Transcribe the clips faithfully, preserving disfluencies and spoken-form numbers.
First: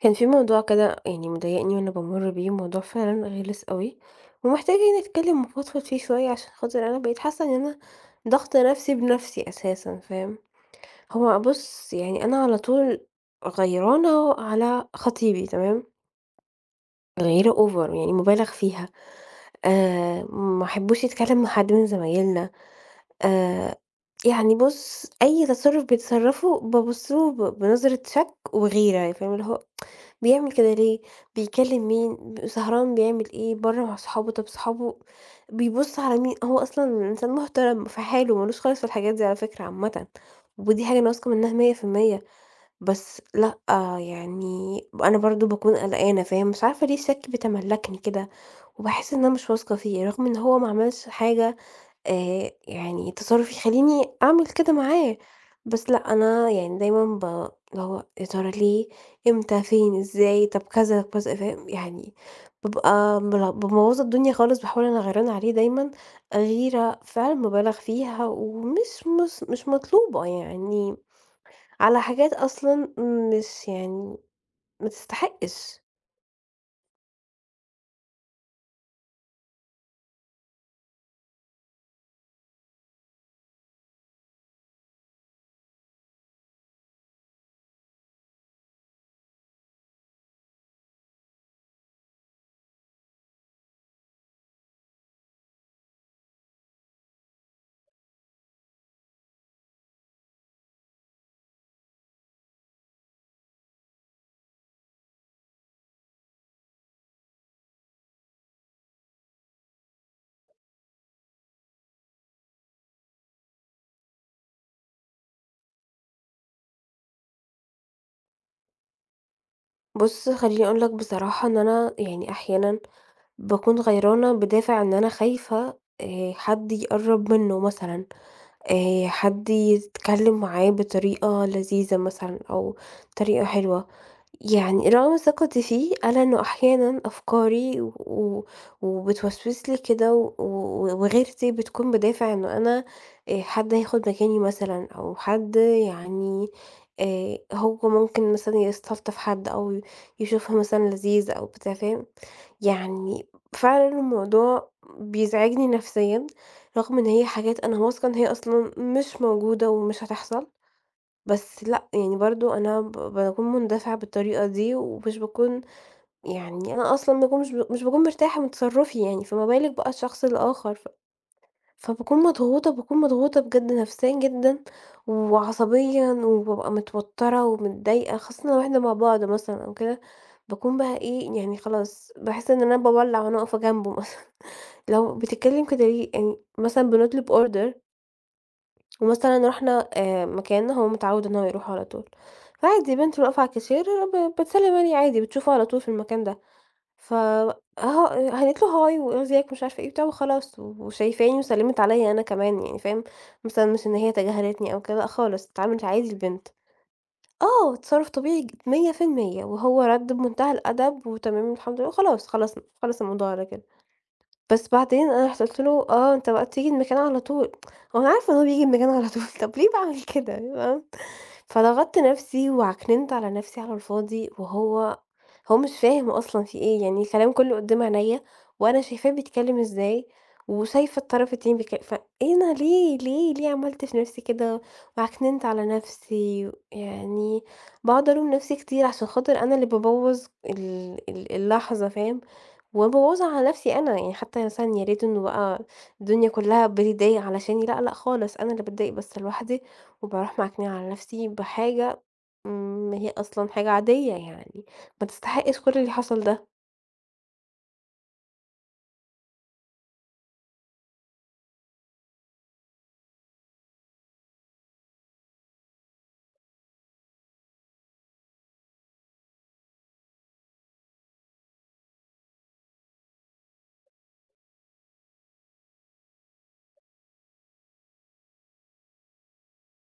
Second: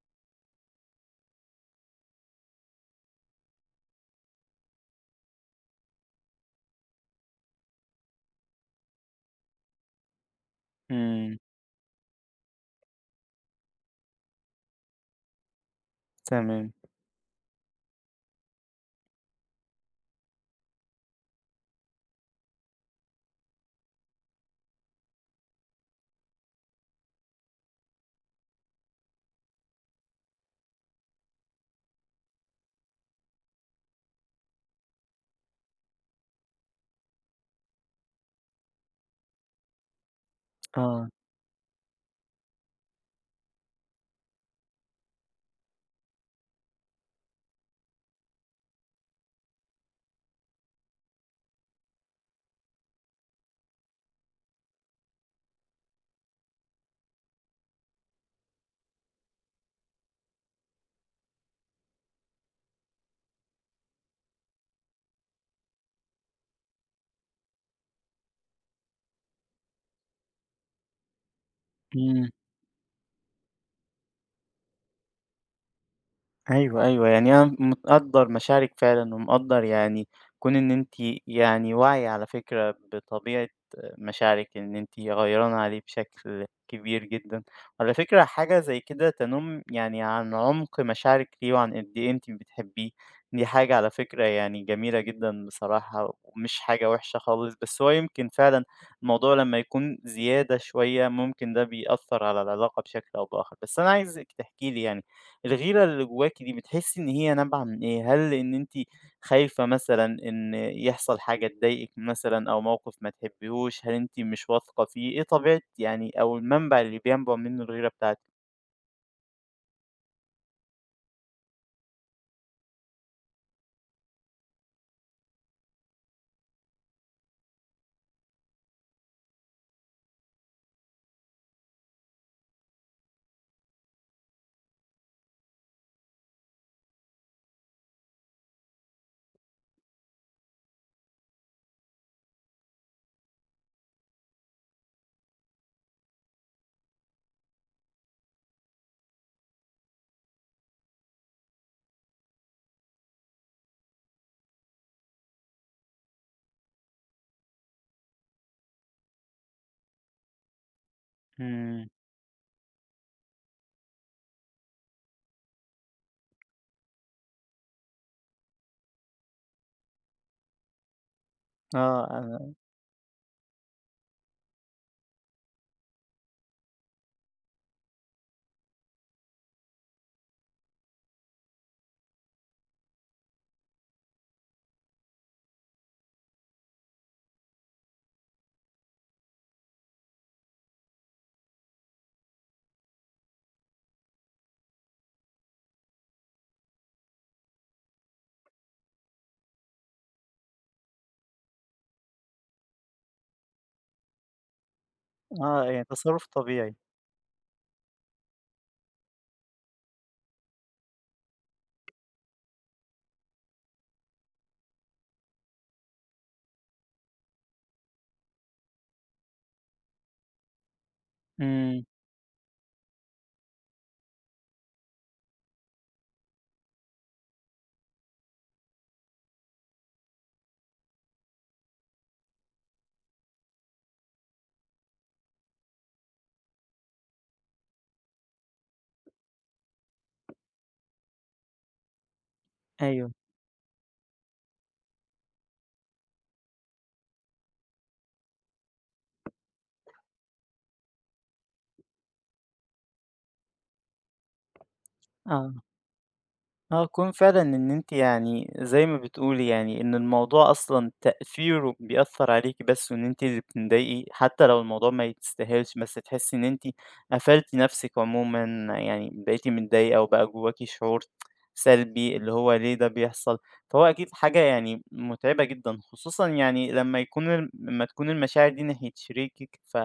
كان في موضوع كده يعني مضايقني وأنا بامُر بيه، موضوع فعلًا غِلِس أوي، ومحتاجة إني أتكلم وأفضفض فيه شوية عشان خاطر أنا بقيت حاسة إن أنا ضاغطة نفسي بنفسي أساسًا، فاهم؟ إمم، هو بُص يعني أنا على طول غيرانة على خطيبي تمام؟ تمام، غيّرة over يعني مُبالغ فيها، آآ ما احبوش يتكلم مع حد من زمايلنا، آآ يعني بُص أي تصرُّف بيتصرّفه بابُص له ب بنظرة شَك وغيرة، فاهم اللي هو بيعمل كده ليه، بيكلّم مين، ب سهران بيعمل إيه، برّه مع صحابه، طَب صحابه بيبُص على مين، هو أصلًا إنسان محترم في حاله، ما لوش خالص في الحاجات دي على فكرة عامةً، ودي حاجة أنا آه، واثقة منها مية في المية. بس لأ، يعني أنا برضه باكون قلقانة فاهم، مش عارفة ليه الشَك بيتملّكني كده، وباحس إن أنا مش واثقة فيه، رغم إن هو ما عملش حاجة آآ يعني تصرُّف يخلّيني أعمل كده معاه، بس لأ أنا يعني دايمًا ب اللي هو يا ترى ليه، إمتى، فين، إزاي، طب كذا، طب كذا فاهم؟ يعني بابقى مل بامبوّظة الدنيا خالص، باحاول أنا غيرانة عليه دايمًا غيرة فعلًا مُبالغ فيها ومش مس مش مطلوبة يعني على إمم، حاجات أصلًا مش يعني ما تستحقش. أيوه، أيوه، يعني أنا متقدّر مشاعرِك فعلًا، ومقدّر يعني كون إن أنتِ يعني واعية على فكرة بطبيعة مشاعرِك، إن أنتِ غيرانة عليه بشكل كبير جدًا. وعلى فكرة حاجة زي كده تنُم يعني عن عمق مشاعرِك ليه، وعن قد إيه أنتِ بتحبيه، دي حاجة على فكرة يعني جميلة جدًا بصراحة، ومش حاجة وحشة خالص. بس هو يمكن فعلًا الموضوع لمّا يكون زيادة شوية، ممكن ده بيأثّر على العلاقة بشكل أو بآخر. بس أنا عايزِك تحكي لي يعني الغيرة اللي جواكِ دي بتحسي إن هي نابعة من إيه؟ هل إن أنتِ خايفة مثلًا إن يحصل حاجة تضايقِك مثلًا أو موقف ما تحبيهوش؟ هل أنتِ مش واثقة فيه؟ إيه طبيعة يعني أو المنبع اللي بينبع منه الغيرة بتاعتِك؟ بُص خلّيني أقول لك بصراحة إن أنا يعني أحيانًا باكون غيرانة بدافع إن أنا خايفة آآ حد يقرّب منّه مثلًا، آآ حد يتكلّم معاه بطريقة لذيذة مثلًا أو طريقة حلوة. يعني رغم ثقتي فيه ألا إنه أحيانًا أفكاري و و وبتوسوس لي كده و و وغيرتي بتكون بدافع إنه أنا آآ حد هياخد مكاني مثلًا أو حد يعني آآ هو ممكن مثلًا يستلطف حد أو يشوفها مثلًا لذيذ أو بتاع فاهم؟ يعني فعلًا الموضوع بيزعجني نفسيًا رغم إن هي حاجات أنا واثقة إن هي أصلًا مش موجودة ومش هتحصل. بس لأ، إمم، يعني برضه أنا ب باكون مندفعة بالطريقة دي، ومش باكون يعني أنا أصلًا ما باكونش مش باكون مرتاحة من تصرُّفي يعني، فما بالِك بقى الشخص الآخر، ف آه، فباكون أنا مضغوطة، باكون مضغوطة بجد نفسيًا جدًا، وعصبيًا، وبابقى متوترة ومتضايقة، خاصةً لو إحنا مع بعض مثلًا أو كده، باكون بقى إيه يعني خلاص باحس إن أنا باولّع وأنا واقفة جنبه مثلًا، لو بتتكلم كده ليه يعني مثلًا بنطلب order ومثلًا رُحنا آآ مكان هو متعوّد إن هو يروحه على طول، فعادي بنت واقفة على الكاشير ب بتسلّم عليه عادي، بتشوفه على طول في المكان ده، ف أهو هنِّت له هاي وإزيك مش عارفة إيه وبتاع وخلاص، وشايفاني وسلِّمت عليَّ أنا كمان يعني فاهم، مثلًا مش إن هي تجاهلتني أو كده لأ خالص، آه، اتعاملت يعني عادي تصرُّف البنت. طبيعي، آه، تصرُّف طبيعي ج مِيّة في المِيّة وهو رَد بمنتهى الأدب وتمام الحمد لله وخلاص خلصنا، خلص الموضوع على كده. بس بعدين أنا رُحت له آه، أنت بقى تيجي المكان على طول، هو أنا عارفة إن هو بييجي المكان على طول، طب ليه باعمل كده فاهم؟ إمم، فضغطت نفسي وعكننت على نفسي على الفاضي، وهو هو مش فاهم أصلًا في إيه، يعني الكلام كله قدّام عينيّا وأنا شايفاه بيتكلم إزاي، وشايفة الطرف التاني بيك فأنا ليه، ليه، ليه عملت في نفسي كده وعكننت على نفسي؟ يعني باقعد ألوم نفسي كتير عشان خاطر أنا اللي بابوّظ ال ال اللحظة فاهم؟ أيوه، ومبوّظة على نَفْسي أنا، يعني حتى مثلًا يا ريت إنه بقى الدنيا كُلّها بتضايق علشاني، لأ، لأ خالص، أنا اللي باتضايق بس لوحدي، وباروح معكنِة على نَفْسي بحاجة إمم، هي أصلًا حاجة عادية يعني، ما آه. تستحقش كل اللي حصل ده. آه، كون فعلًا إن أنتِ يعني زي ما بتقولي يعني إن الموضوع أصلًا تأثيره بيأثّر عليكِ بس وإن أنتِ اللي بتضايقي، حتى لو الموضوع ما يستاهلش، بس تحسّي إن أنتِ قفلتِ نَفْسِك عمومًا، يعني بقيتِ متضايقة وبقى جواكِ شعور سلبي اللي هو ليه ده بيحصل، فهو أكيد حاجة يعني مُتعبة جدًا، خصوصًا يعني لمّا يكون الم لمّا تكون المشاعر دي ناحية شريكِك ف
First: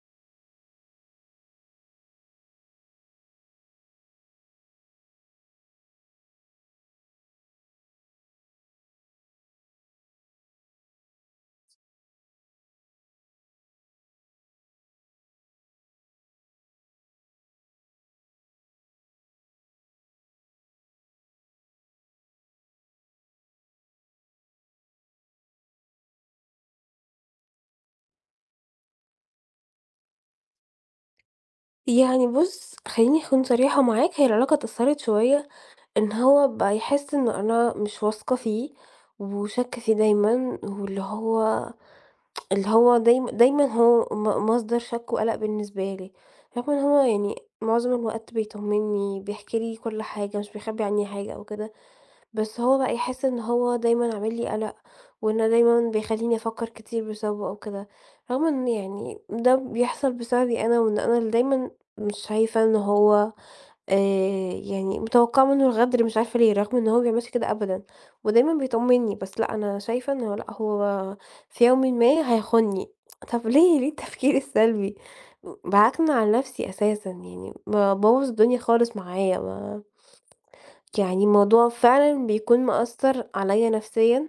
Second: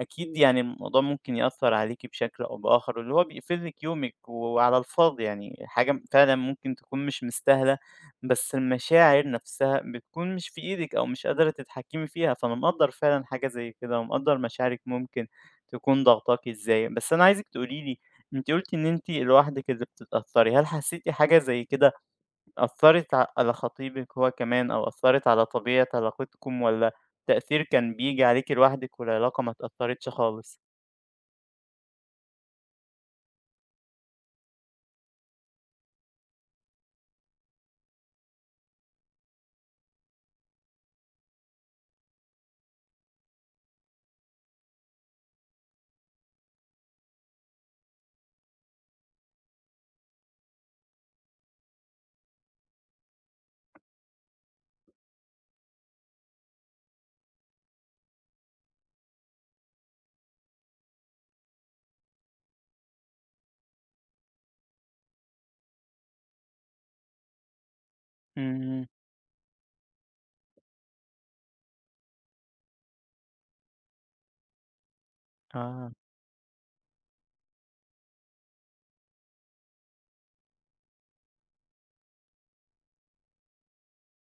أكيد يعني الموضوع ممكن يأثر عليكِ بشكل أو بآخر، واللي هو بيقفل لِك يومِك وعلى الفاضي، يعني حاجة فعلًا ممكن تكون مش مستاهلة، بس المشاعر نفسها بتكون مش في إيدِك أو مش قادرة تتحكمي فيها، فأنا مقدّر فعلًا حاجة زي كده، ومقدّر مشاعرِك ممكن تكون ضاغطاكِ إزاي. بس أنا عايزِك تقولي لي، أنتِ قلتِ إن أنتِ لوحدِك اللي بتتأثري، هل حسيتِ حاجة زي كده أثّرت ع على خطيبِك هو كمان أو أثّرت على طبيعة علاقتكم والّا التأثير كان بييجي عليكِ لوحدِك والعلاقة ما اتأثّرتش خالص؟ يعني بُص، خلّيني أكون صريحة معاك، هي العلاقة اتأثّرت شوية إن هو بقى يحس إن أنا مش واثقة فيه، وشاكة فيه دايمًا واللي هو اللي هو دايمًا دايمًا هو م مصدر شَك وقَلَق بالنسبة لي، رغم إن هو يعني معظم الوقت بيطمّني، بيحكي لي كل حاجة، مش بيخبّي عني حاجة أو كده، بس هو بقى يحس إن هو دايمًا عامل لي قَلَق، وإنه دايمًا بيخلّيني أفكّر كتير بسببه أو كده، رغم إن يعني ده بيحصل بسببي أنا، وإن أنا اللي دايمًا مش شايفة إن هو آآ يعني متوقعة منّه الغدر مش عارفة ليه، رغم إن هو ما بيعملش كده أبدًا، ودايمًا إمم، بيطمّني، بس لأ أنا شايفة إنه لأ هو في يومٍ ما هيخونّي، طَب ليه، ليه التفكير السلبي؟ آه، باعكنن على نفسي أساسًا يعني، بابوّظ الدنيا خالص معايا ما يعني الموضوع فعلًا بيكون مأثّر عليَّ نفسيًا،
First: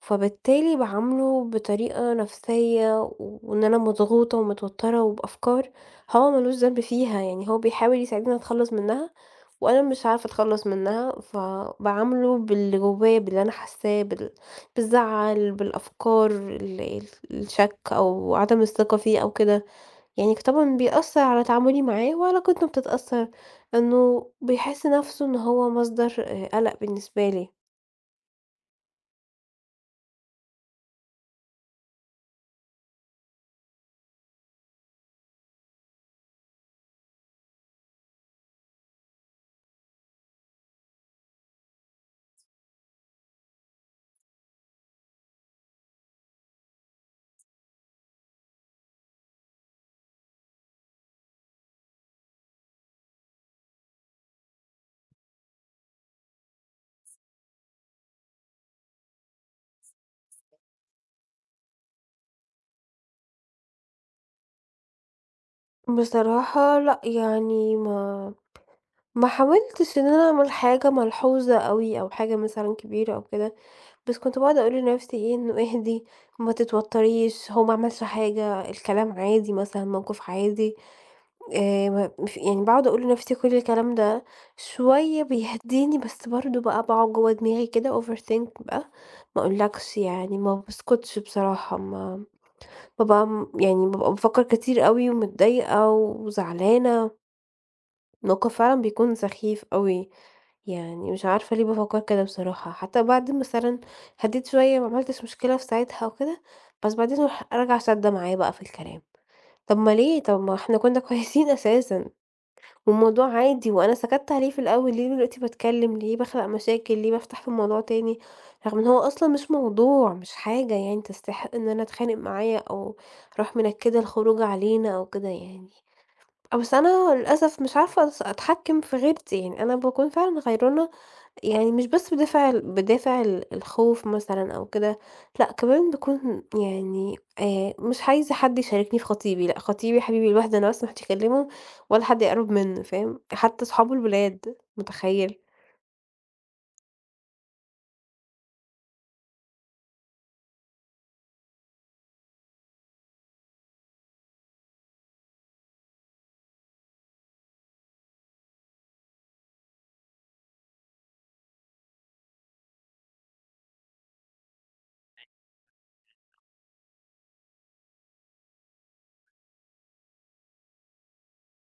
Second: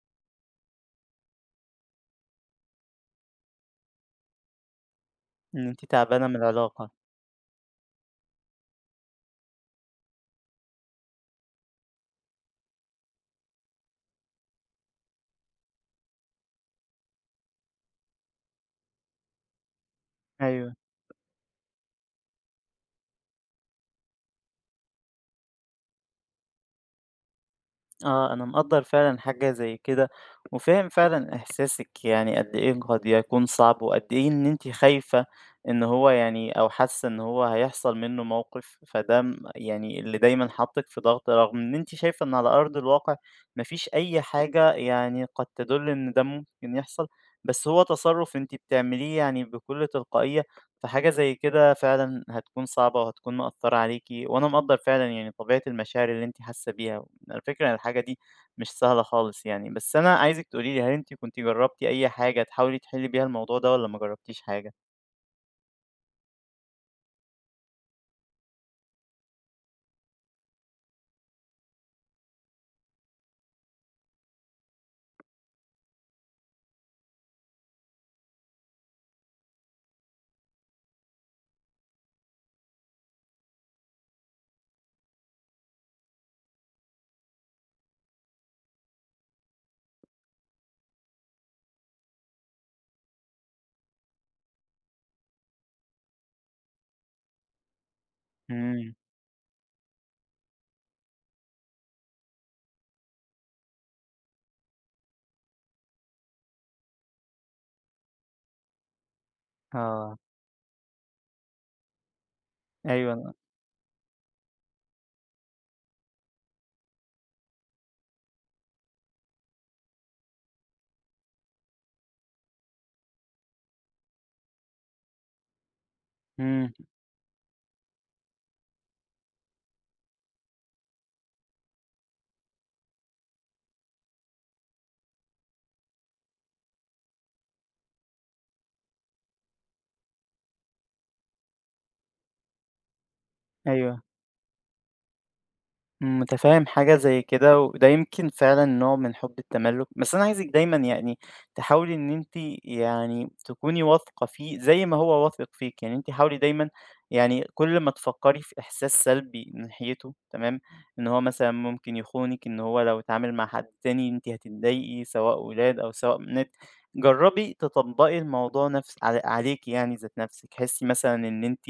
فبالتالي باعامله بطريقة نفسية وإن أنا مضغوطة ومتوتّرة إن وبأفكار أنتِ تعبانة هو ما من لوش ذنب العلاقة، فيها، يعني هو بيحاول يساعدني أتخلّص منها وأنا مش عارفة أتخلّص منها، فباعامله باللي جوّايا، باللي أنا حاسّاه، بال بالزعل، بالأفكار، ال ال الشَك أو عدم الثقة فيه أو كده. يعني ك أيوه. طبعًا بيأثّر على تعاملي معاه وعلاقتنا بتتأثّر، إنه بيحس نَفْسه إن هو مصدر آآ قَلَق بالنسبة لي. آه، أنا مقدّر فعلًا حاجة زي كده، وفاهم فعلًا إحساسِك يعني قد إيه قد يكون صعب، وقد إيه إن أنتِ خايفة إن هو يعني أو حاسة إن هو هيحصل منه موقف، فده م يعني اللي دايمًا حاطِّك في ضغط، رغم إن أنتِ شايفة إن على أرض الواقع ما فيش أي حاجة يعني قد تدُل إن ده ممكن يحصل، بس هو تصرُّف أنتِ بتعمليه يعني بكل تلقائية، فحاجة زي كده فعلًا هتكون صعبة وهتكون مأثّرة عليكِ، وأنا مقدّر فعلًا يعني طبيعة المشاعر اللي أنتِ حاسة بيها. الفكرة إن الحاجة دي مش سهلة خالص يعني، بس أنا عايزِك تقولي لي هل أنتِ كنتِ جربتِ أي حاجة تحاولي تحلي بيها الموضوع ده والّا ما جربتيش حاجة؟ بصراحة لأ، يعني ما ما حاولتش إن أنا أعمل حاجة ملحوظة أوي أو حاجة مثلًا كبيرة أو كده، بس كنت باقعد أقول لنَفْسي إيه، إنه اهدي، ما تتوتّريش، هو ما عملش حاجة، الكلام عادي مثلًا، موقِف عادي. آآ ما ف يعني باقعد أقول لنفْسي كل الكلام ده، شوية بيهدّيني بس برضه بقى باقعد جوّه دماغي كده overthink بقى، ما أقولكش يعني ما باسكُتش بصراحة، ما بابقى م يعني بابقى بافكّر كتير أوي ومتضايقة وزعلانة، الموقِف فعلًا إمم، بيكون سخيف أوي، يعني مش عارفة ليه بافكّر كده بصراحة، حتى بعد مثلًا هدّيت شوية ما عملتش مشكلة في ساعتها وكده، بس بعدين أروح راجعة شادّة معاه بقى في الكلام، طَب ما آه، ليه؟ طَب ما إحنا كُنّا كويسين أساسًا. والموضوع أيوه، عادي وأنا سكَتّ عليه في الأول، ليه دلوقتي باتكلّم، ليه باخلق مشاكل، ليه بافتح في الموضوع تاني، رغم إن هو أصلًا مش موضوع، مش حاجة يعني تستحق إن أنا أتخانق معاه أو أروح منكِّدة الخروج علينا أو كده يعني. أ إمم، بس أنا للأسف مش عارفة أص أتحكّم في غيرتي، يعني أنا باكون فعلًا غيرانة يعني مش بس بدافع ال بدافع ال الخوف مثلًا أو كده، لأ كمان باكون يعني آآ مش عايزة حد يشاركني في خطيبي، لأ خطيبي حبيبي لوحده أنا بس ما حدش يكلمه ولا حد يقرب منه فاهم؟ حتى صحابه أيوه. الولاد، متخيل؟ متفاهم حاجة زي كده وده يمكن فعلا نوع من حب التملك، بس أنا عايزك دايما يعني تحاولي إن أنت يعني تكوني واثقة فيه زي ما هو واثق فيك، يعني أنت حاولي دايما يعني كل ما تفكري في إحساس سلبي ناحيته، تمام، إن هو مثلا ممكن يخونك، إن هو لو اتعامل مع حد تاني أنت هتتضايقي، سواء ولاد أو سواء بنات، جربي تطبقي الموضوع نفس على- عليكي، يعني ذات نفسك، حسي مثلا إن أنت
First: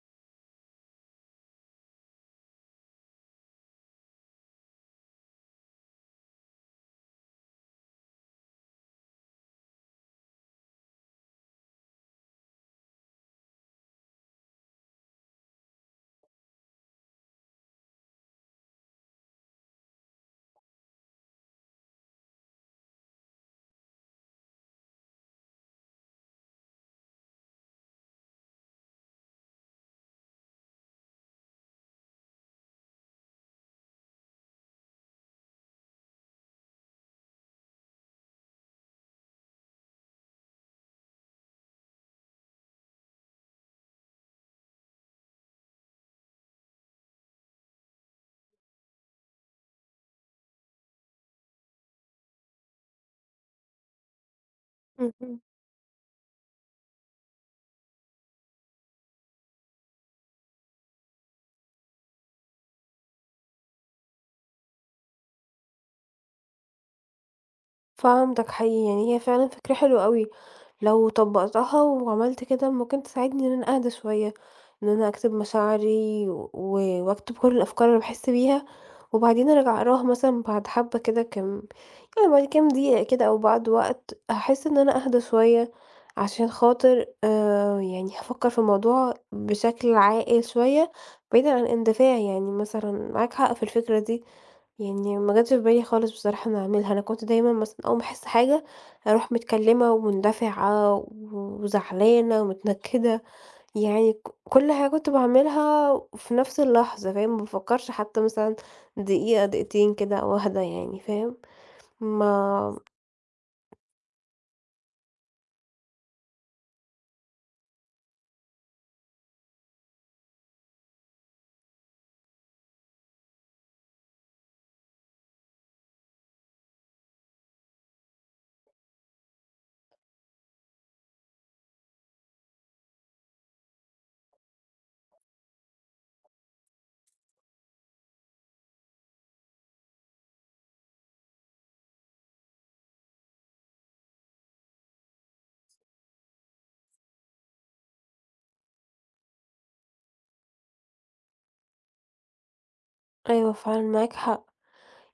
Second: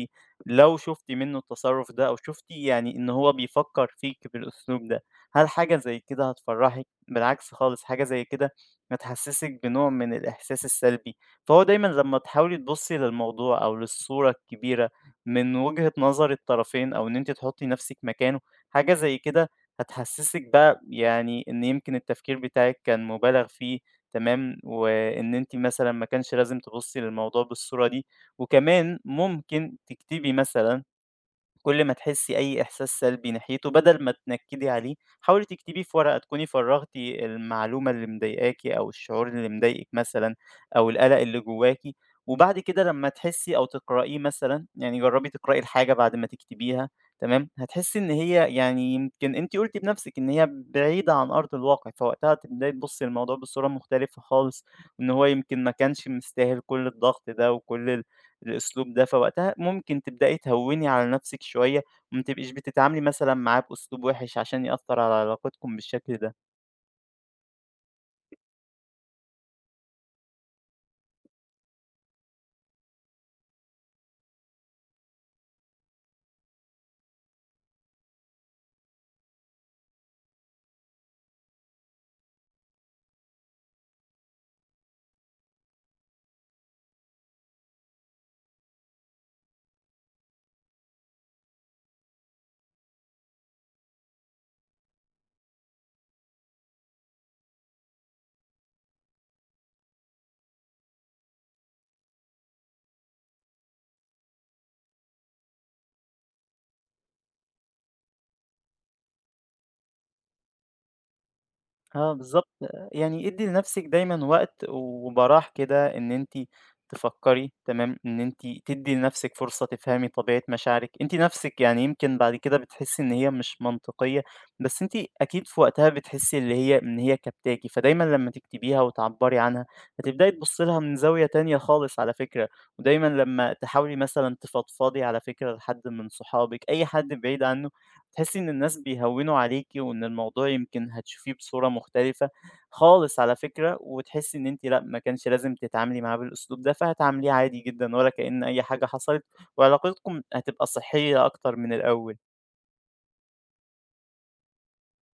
لو شُفتِ منّه التصرُّف ده أو شُفتِ يعني إن هو بيفكّر فيكِ بالأسلوب ده، هل حاجة زي كده هتفرّحِك؟ بالعكس خالص، حاجة زي كده هتحسّسِك بنوع من الإحساس السلبي، فهو دايمًا لمّا تحاولي تبُصّي للموضوع أو للصورة الكبيرة من وجهة نظر الطرفين أو إن أنتِ تحُطّي نَفْسِك مكانه، حاجة زي كده هتحسّسِك بقى يعني إن يمكن التفكير بتاعِك كان مُبالغ فيه، تمام، وإن أنتِ مثلًا ما كانش لازم تبُصّي للموضوع بالصورة دي، وكمان ممكن تكتبي مثلًا كل ما تحسّي أي إحساس سلبي ناحيته بدل ما تنكّدي عليه، حاولي تكتبيه في ورقة تكوني فرّغتِ المعلومة اللي مضايقاكِ أو الشعور اللي مضايقِك مثلًا أو القلق اللي جواكِ، وبعد كده لمّا تحسّي أو تقرأيه مثلًا، يعني جرّبي تقرأي الحاجة بعد ما تكتبيها، تمام، هتحسّي إن هي يعني يمكن أنتِ قُلتِ بنفسِك إن هي بعيدة عن أرض الواقع، فوقتها تبدئي تبُصّي للموضوع بصورة مختلفة خالص، وإن هو اهم. يمكن ما كانش مستاهل كل الضغط ده وكل ال الأسلوب ده، فوقتها ممكن تبدئي تهوّني على نفسِك شوية، وما تبقيش بتتعاملي مثلًا معاه بأسلوب وِحِش عشان يأثّر على علاقتكم بالشكل ده. فهمتك حقيقي، يعني هي فعلًا فكرة حلوة أوي، لو طبّقتها وعملت كده ممكن تساعدني إن أنا أهدى شوية، إن أنا أكتب مشاعري و و- وأكتب كل الأفكار اللي باحس بيها، وبعدين أرجع أقراها مثلًا بعد حبة كده كام يعني بعد كام دقيقة كده أو بعد وقت، هاحس إن أنا أهدى شوية عشان خاطر آآ، يعني هافكر في الموضوع بشكل عاقل شوية بعيدًا عن اندفاع، يعني مثلًا معاك حق في الفكرة دي. يعني ما جاتش في بالي خالص بصراحة أنا أعملها، أنا كنت دايمًا مثلًا أول ما أحس حاجة أروح متكلمة ومندفعة وزعلانة ومتنكدة، يعني ك كل حاجة كنت باعملها في نفس اللحظة فاهم، ما بافكرش حتى مثلًا دقيقة دقيقتين كده أو أهدى يعني فاهم، آه بالضبط، ما يعني ادّي لنفسِك دايمًا وقت وبراح كده إن أنتِ تفكّري، تمام، إن أنتِ تدّي لنفسِك فرصة تفهمي طبيعة مشاعرِك، أنتِ نفسِك يعني يمكن بعد كده بتحسّي إن هي مش منطقية، بس أنتِ أكيد في وقتها بتحسّي اللي هي إن هي كابتاكِ، فدايمًا لمّا تكتبيها وتعبّري عنها هتبدئي تبُصّي لها من زاوية تانية خالص على فكرة، ودايمًا لمّا تحاولي مثلًا تفضفضي على فكرة لحد من صحابِك، أي حد بعيد عنه، تحسي إن الناس بيهوّنوا عليكِ وإن الموضوع يمكن هتشوفيه بصورة مختلفة خالص على فكرة، وتحسي إن أنتِ لأ، ما كانش لازم تتعاملي معاه بالأسلوب ده، فهتعامليه عادي جدًا ولا كأن أي حاجة حصلت، وعلاقتكم هتبقى صحية أكتر من الأول. أيوه فعلًا معاك حق،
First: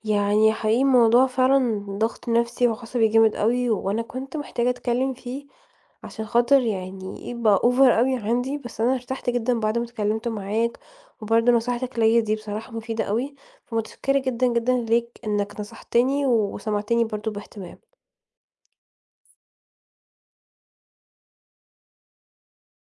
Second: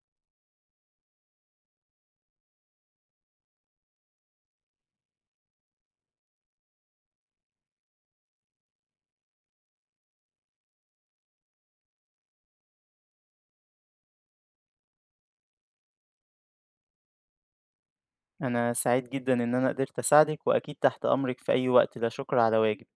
يعني حقيقي الموضوع فعلًا ضغط نفسي وعصبي جامد أوي، وأنا كنت محتاجة أتكلم فيه عشان خاطر يعني يبقى over أوي عندي، بس أنا ارتحت جدًا بعد ما اتكلمت معاك، وبرضه نصيحتك ليّا دي بصراحة مفيدة أوي، فمتشكرة جدًا، جدًا ليك إنك نصحتني وسمعتني برضه باهتمام. أنا سعيد جدًا إن أنا قدرت أساعدِك، وأكيد تحت أمرِك في أي وقت، لا شكر على واجب.